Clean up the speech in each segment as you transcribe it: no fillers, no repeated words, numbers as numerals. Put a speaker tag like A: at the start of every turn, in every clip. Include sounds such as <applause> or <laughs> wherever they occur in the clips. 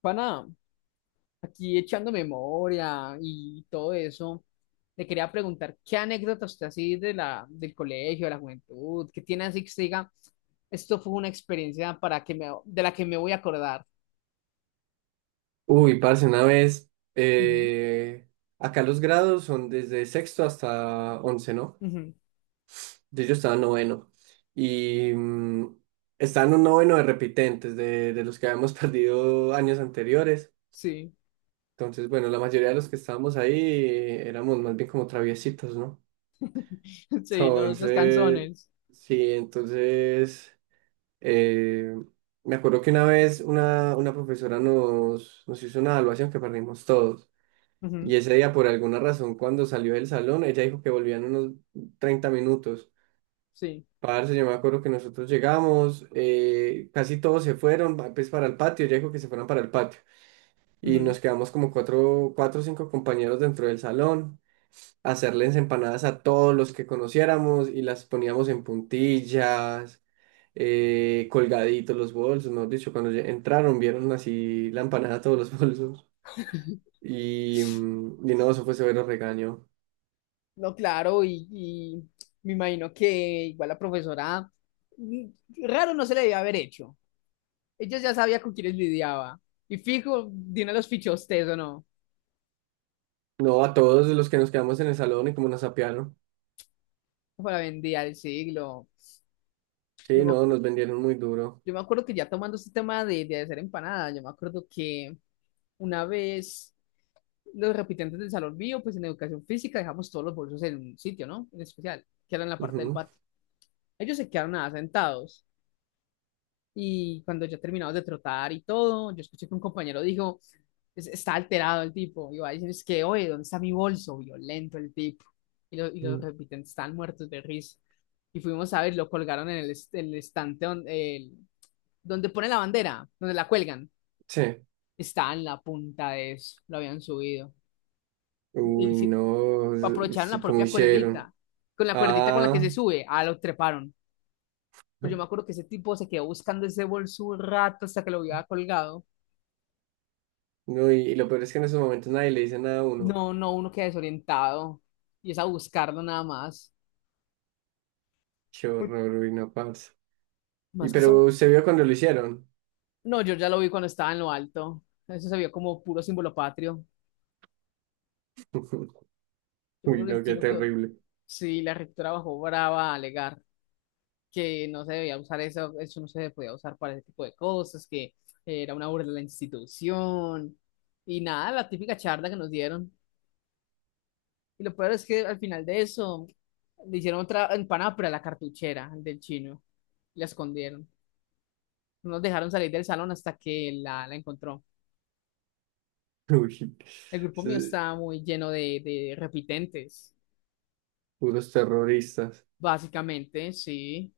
A: Pana, aquí echando memoria y todo eso, le quería preguntar qué anécdotas usted así del colegio, de la juventud, qué tiene así que se diga, esto fue una experiencia de la que me voy a acordar.
B: Uy, parce, una vez,
A: Ujú.
B: acá los grados son desde sexto hasta once, ¿no?
A: Ujú.
B: Entonces yo estaba en noveno y estaba en un noveno de repitentes, de los que habíamos <laughs> perdido años anteriores.
A: Sí.
B: Entonces, bueno, la mayoría de los que estábamos ahí éramos más bien como traviesitos, ¿no?
A: <laughs>
B: <laughs>
A: Sí, los
B: Entonces,
A: canzones.
B: sí, entonces, eh, me acuerdo que una vez una profesora nos hizo una evaluación que perdimos todos.
A: Ujú.
B: Y ese día, por alguna razón, cuando salió del salón, ella dijo que volvían unos 30 minutos.
A: Sí.
B: Parce, yo me acuerdo que nosotros llegamos, casi todos se fueron, pues para el patio, ella dijo que se fueran para el patio. Y
A: Ujú.
B: nos quedamos como cuatro, cuatro o cinco compañeros dentro del salón, a hacerles empanadas a todos los que conociéramos y las poníamos en puntillas, colgaditos los bolsos, mejor dicho, cuando ya entraron vieron así la empanada a todos los <laughs> bolsos. Y, y no, eso fue severo regaño.
A: No, claro, y me imagino que igual la profesora, mm, raro no se le debe haber hecho. Ella ya sabía con quiénes lidiaba. Y fijo, Dina los fichó a usted o no.
B: No, a todos los que nos quedamos en el salón y como nos apiaron.
A: Para vendía el siglo. Yo
B: Sí,
A: me,
B: no,
A: acu-
B: nos vendieron muy duro.
A: yo me acuerdo que ya tomando este tema de hacer empanadas, yo me acuerdo que una vez los repitentes del salón bio, pues en educación física dejamos todos los bolsos en un sitio, ¿no? En especial, que era en la parte del
B: Ujú.
A: patio. Ellos se quedaron nada sentados. Y cuando ya terminamos de trotar y todo, yo escuché que un compañero dijo, Está alterado el tipo. Y va a decir, es que, oye, ¿dónde está mi bolso? Violento el tipo. Y los
B: Mm.
A: repitentes están muertos de risa. Y fuimos a ver, lo colgaron en el estante donde pone la bandera, donde la cuelgan.
B: Sí.
A: Estaba en la punta de eso, lo habían subido. Y,
B: Uy,
A: si
B: no,
A: aprovecharon la
B: ¿cómo
A: propia
B: hicieron?
A: cuerdita con la que
B: Ah,
A: se sube, lo treparon. Pues yo me acuerdo que ese tipo se quedó buscando ese bolso un rato hasta que lo había colgado.
B: no, y lo peor es que en esos momentos nadie le dice nada a uno.
A: No, no, uno queda desorientado. Y es a buscarlo nada más.
B: Qué
A: Uy,
B: horror, uy, no, parce. Y
A: más que son...
B: pero se vio cuando lo hicieron.
A: No, yo ya lo vi cuando estaba en lo alto. Eso se vio como puro símbolo patrio.
B: <laughs>
A: Yo me
B: Uy,
A: acuerdo que el
B: no, qué
A: chino quedó...
B: terrible.
A: Sí, la rectora bajó brava a alegar que no se debía usar eso, eso no se podía usar para ese tipo de cosas, que era una burla de la institución. Y nada, la típica charla que nos dieron. Y lo peor es que al final de eso le hicieron otra empanada, pero a la cartuchera del chino. La escondieron. No nos dejaron salir del salón hasta que la encontró.
B: <laughs> Uy,
A: El grupo mío
B: sí,
A: estaba muy lleno de repitentes,
B: puros terroristas.
A: básicamente, sí.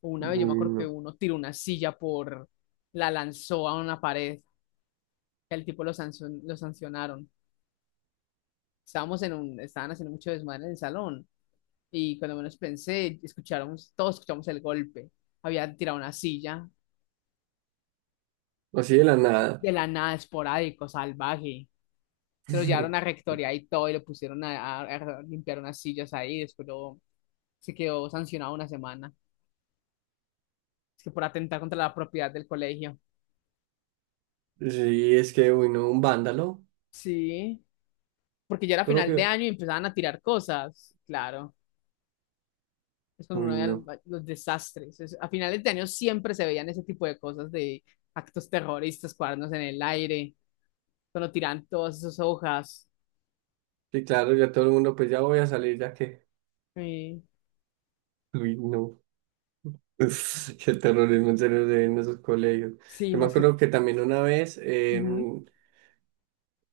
A: Una vez yo me
B: Uy,
A: acuerdo que
B: no.
A: uno tiró una silla la lanzó a una pared. El tipo lo sancionaron. Estábamos estaban haciendo mucho desmadre en el salón. Y cuando menos pensé, todos escuchamos el golpe. Había tirado una silla
B: Así de la nada.
A: de la nada, esporádico, salvaje. Se lo llevaron a
B: <laughs>
A: rectoría y todo, y lo pusieron a limpiar unas sillas ahí, se quedó sancionado una semana. Es que por atentar contra la propiedad del colegio.
B: Sí, es que, uy, no, un vándalo
A: Sí, porque ya era final de
B: propio.
A: año y empezaban a tirar cosas, claro. Es cuando uno
B: Uy,
A: veía
B: no.
A: los desastres. A finales de año siempre se veían ese tipo de cosas de actos terroristas, cuadernos en el aire, cuando tiran todas esas hojas.
B: Sí, claro, ya todo el mundo, pues ya voy a salir, ya que,
A: Sí,
B: uy, no, <laughs> qué terrorismo en serio se ve en esos colegios.
A: sí,
B: Yo me
A: más que...
B: acuerdo que también una vez,
A: Ujú.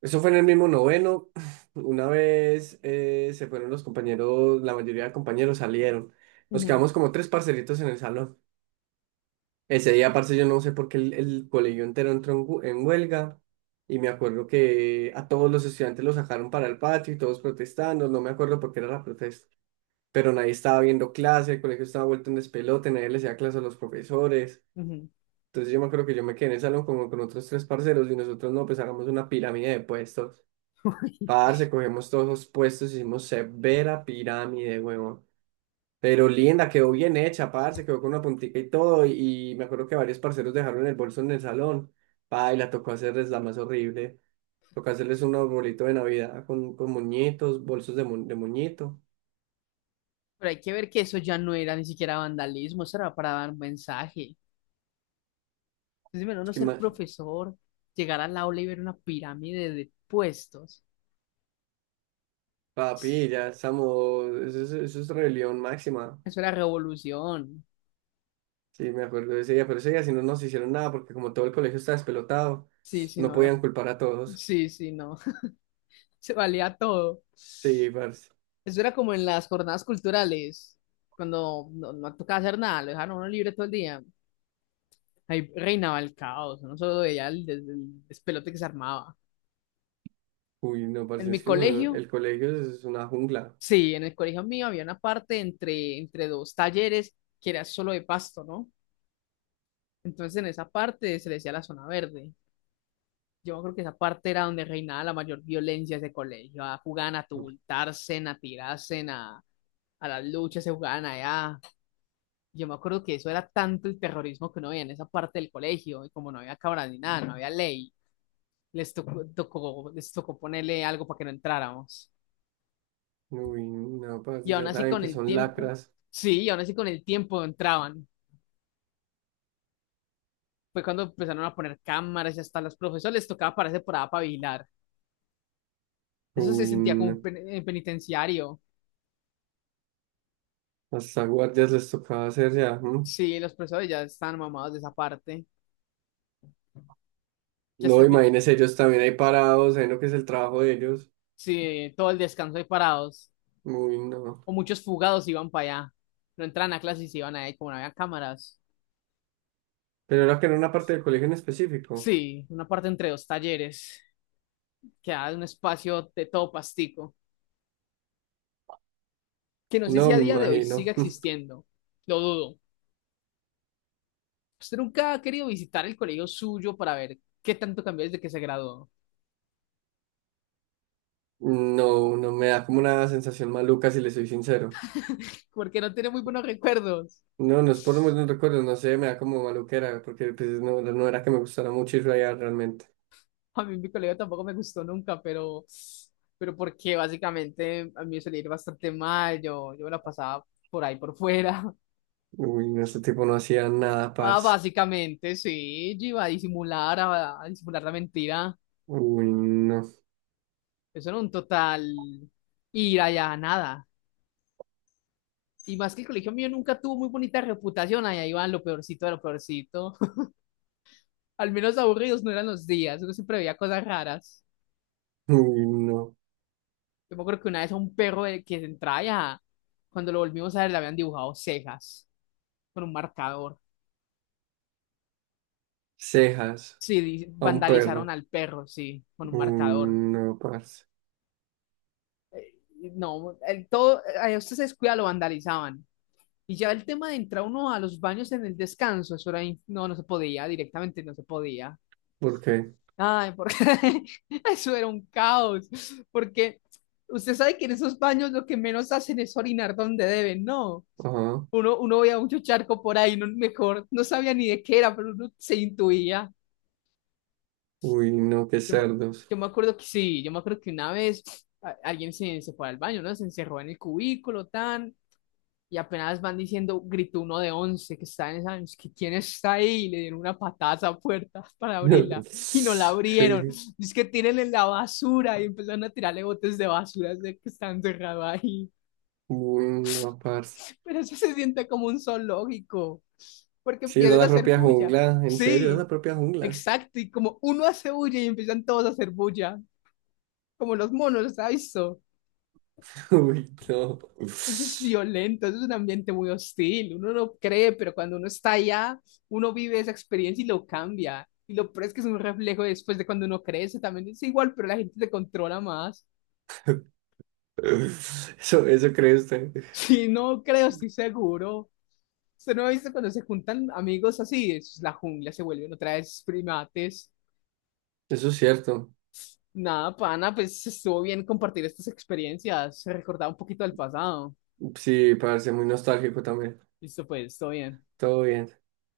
B: eso fue en el mismo noveno, <sniffs> <clears throat> una vez se fueron los compañeros, la mayoría de compañeros salieron, nos
A: Ujú.
B: quedamos como tres parcelitos en el salón. Ese día, parce, yo no sé por qué el colegio entero entró en, en huelga, y me acuerdo que a todos los estudiantes los sacaron para el patio y todos protestando, no me acuerdo por qué era la protesta. Pero nadie estaba viendo clase, el colegio estaba vuelto un despelote, nadie le hacía clase a los profesores.
A: Ujú.
B: Entonces yo me acuerdo que yo me quedé en el salón como con otros tres parceros y nosotros no, pues hagamos una pirámide de puestos.
A: <laughs>
B: Parce, cogemos todos los puestos, hicimos severa pirámide, huevón. Pero linda, quedó bien hecha, parce, quedó con una puntica y todo. Y me acuerdo que varios parceros dejaron el bolso en el salón. Pa, y la tocó hacerles la más horrible. Tocó hacerles un arbolito de Navidad con moñitos, bolsos de, de moñito.
A: Pero hay que ver que eso ya no era ni siquiera vandalismo, eso era para dar un mensaje. Entonces, bueno,
B: Es
A: no
B: que
A: ser
B: ima-
A: profesor, llegar al aula y ver una pirámide de puestos.
B: Papi,
A: <sniffs>
B: ya estamos, eso es rebelión máxima.
A: Eso era revolución.
B: Sí, me acuerdo de ese día, pero ese día si no nos hicieron nada porque como todo el colegio estaba despelotado,
A: Sí, sí,
B: no
A: no había.
B: podían culpar a todos.
A: Sí, sí, no. <laughs> Se valía todo.
B: Sí, parce.
A: Eso era como en las jornadas culturales, cuando no tocaba hacer nada, lo dejaron a uno libre todo el día. Ahí reinaba el caos, no solo veía el despelote que se armaba.
B: Uy, no,
A: En
B: parce, es
A: mi
B: que no,
A: colegio
B: el colegio es una jungla.
A: Sí, en el colegio mío había una parte entre dos talleres que era solo de pasto, ¿no? Entonces en esa parte se le decía la zona verde. Yo creo que esa parte era donde reinaba la mayor violencia de ese colegio. Ah, jugaban a tumultarse, a tirarse, a las luchas, se jugaban allá. Yo me acuerdo que eso era tanto el terrorismo que no había en esa parte del colegio. Y como no había cámara ni nada, no había ley, les tocó ponerle algo para que no entráramos.
B: Uy, no,
A: Y
B: parce,
A: aún
B: ya
A: así
B: saben
A: con
B: que
A: el
B: son
A: tiempo,
B: lacras.
A: Sí, y aún así con el tiempo entraban. Fue cuando empezaron a poner cámaras y hasta a los profesores les tocaba pararse por allá para vigilar. Eso se
B: Uy,
A: sentía como un
B: no.
A: en penitenciario.
B: Hasta guardias les tocaba hacer ya, ¿no?
A: Sí, los profesores ya están mamados de esa parte. Ya hasta
B: No,
A: el fin-
B: imagínense ellos también ahí parados, ahí lo que es el trabajo de ellos.
A: sí, todo el descanso ahí parados.
B: Uy, no.
A: O muchos fugados iban para allá. No entran a clases y se iban ahí como no había cámaras.
B: Pero era que era una parte del colegio en específico.
A: Sí, una parte entre dos talleres. Quedaba un espacio de todo pastico. Que no sé si
B: No,
A: a
B: me
A: día de hoy siga
B: imagino.
A: existiendo. Lo dudo. ¿Usted nunca ha querido visitar el colegio suyo para ver qué tanto cambió desde que se graduó?
B: No, no, me da como una sensación maluca si le soy sincero.
A: <laughs> Porque no tiene muy buenos recuerdos.
B: No, no es por los recuerdos, no sé, me da como maluquera, porque pues, no, no era que me gustara mucho ir allá realmente.
A: A mí mi colegio tampoco me gustó nunca, pero, porque básicamente a mí me solía ir bastante mal, yo me la pasaba por ahí por fuera. <laughs>
B: Uy, no, este tipo no hacía nada,
A: Ah,
B: parce.
A: básicamente, sí, yo iba a disimular, a disimular la mentira.
B: Uy, no,
A: Eso era un total ir allá a nada. Y más que el colegio mío nunca tuvo muy bonita reputación, allá iban lo peorcito de lo peorcito. <laughs> Al menos aburridos no eran los días, uno siempre veía cosas raras.
B: uy, no.
A: Yo me acuerdo que una vez a un perro que entraba ya, cuando lo volvimos a ver, le habían dibujado cejas con un marcador.
B: Cejas
A: Sí,
B: a un
A: vandalizaron
B: perro.
A: al perro, sí, con un
B: Uy,
A: marcador.
B: no, parce.
A: Y no, todo, a usted se descuida, lo vandalizaban. Y ya el tema de entrar uno a los baños en el descanso, eso era, no, no se podía, directamente no se podía.
B: ¿Por qué?
A: Ay, porque <laughs> eso era un caos, porque usted sabe que en esos baños lo que menos hacen es orinar donde deben, ¿no?
B: Ajá.
A: Uno veía mucho charco por ahí, no, mejor, no sabía ni de qué era, pero uno se intuía.
B: Uy, no, qué
A: Yo, me-
B: cerdos.
A: yo me acuerdo que sí, yo me acuerdo que una vez alguien se fue al baño, ¿no? Se encerró en el cubículo, tan, y apenas van diciendo, gritó uno de 11 que es que quién está ahí, y le dieron una patada a esa puerta <laughs> para abrirla,
B: <laughs>
A: y no la abrieron. Es que tírenle la basura, y empezaron a tirarle botes de basura, de que están encerrado ahí.
B: Uy, no, parce.
A: Pero eso se siente como un zoológico, porque
B: Sí, esa es
A: empiezan a
B: la
A: hacer
B: propia
A: bulla.
B: jungla, en serio, esa es
A: Sí,
B: la propia jungla.
A: exacto. Y como uno hace bulla y empiezan todos a hacer bulla, como los monos, ¿sabes? Eso
B: <laughs> Uy, no.
A: Eso es violento, eso es un ambiente muy hostil. Uno no cree, pero cuando uno está allá, uno vive esa experiencia y lo cambia. Y lo peor es que es un reflejo después de cuando uno crece, también es igual, pero la gente te controla más. <laughs>
B: Eso cree usted.
A: Sí, no creo, estoy seguro. Usted no ha visto cuando se juntan amigos así. Eso es la jungla, se vuelven otra vez primates.
B: Eso es cierto.
A: Nada, pana, pues estuvo bien compartir estas experiencias, recordar un poquito del pasado.
B: Sí, parce, muy nostálgico también.
A: Listo, pues, todo bien.
B: Todo bien.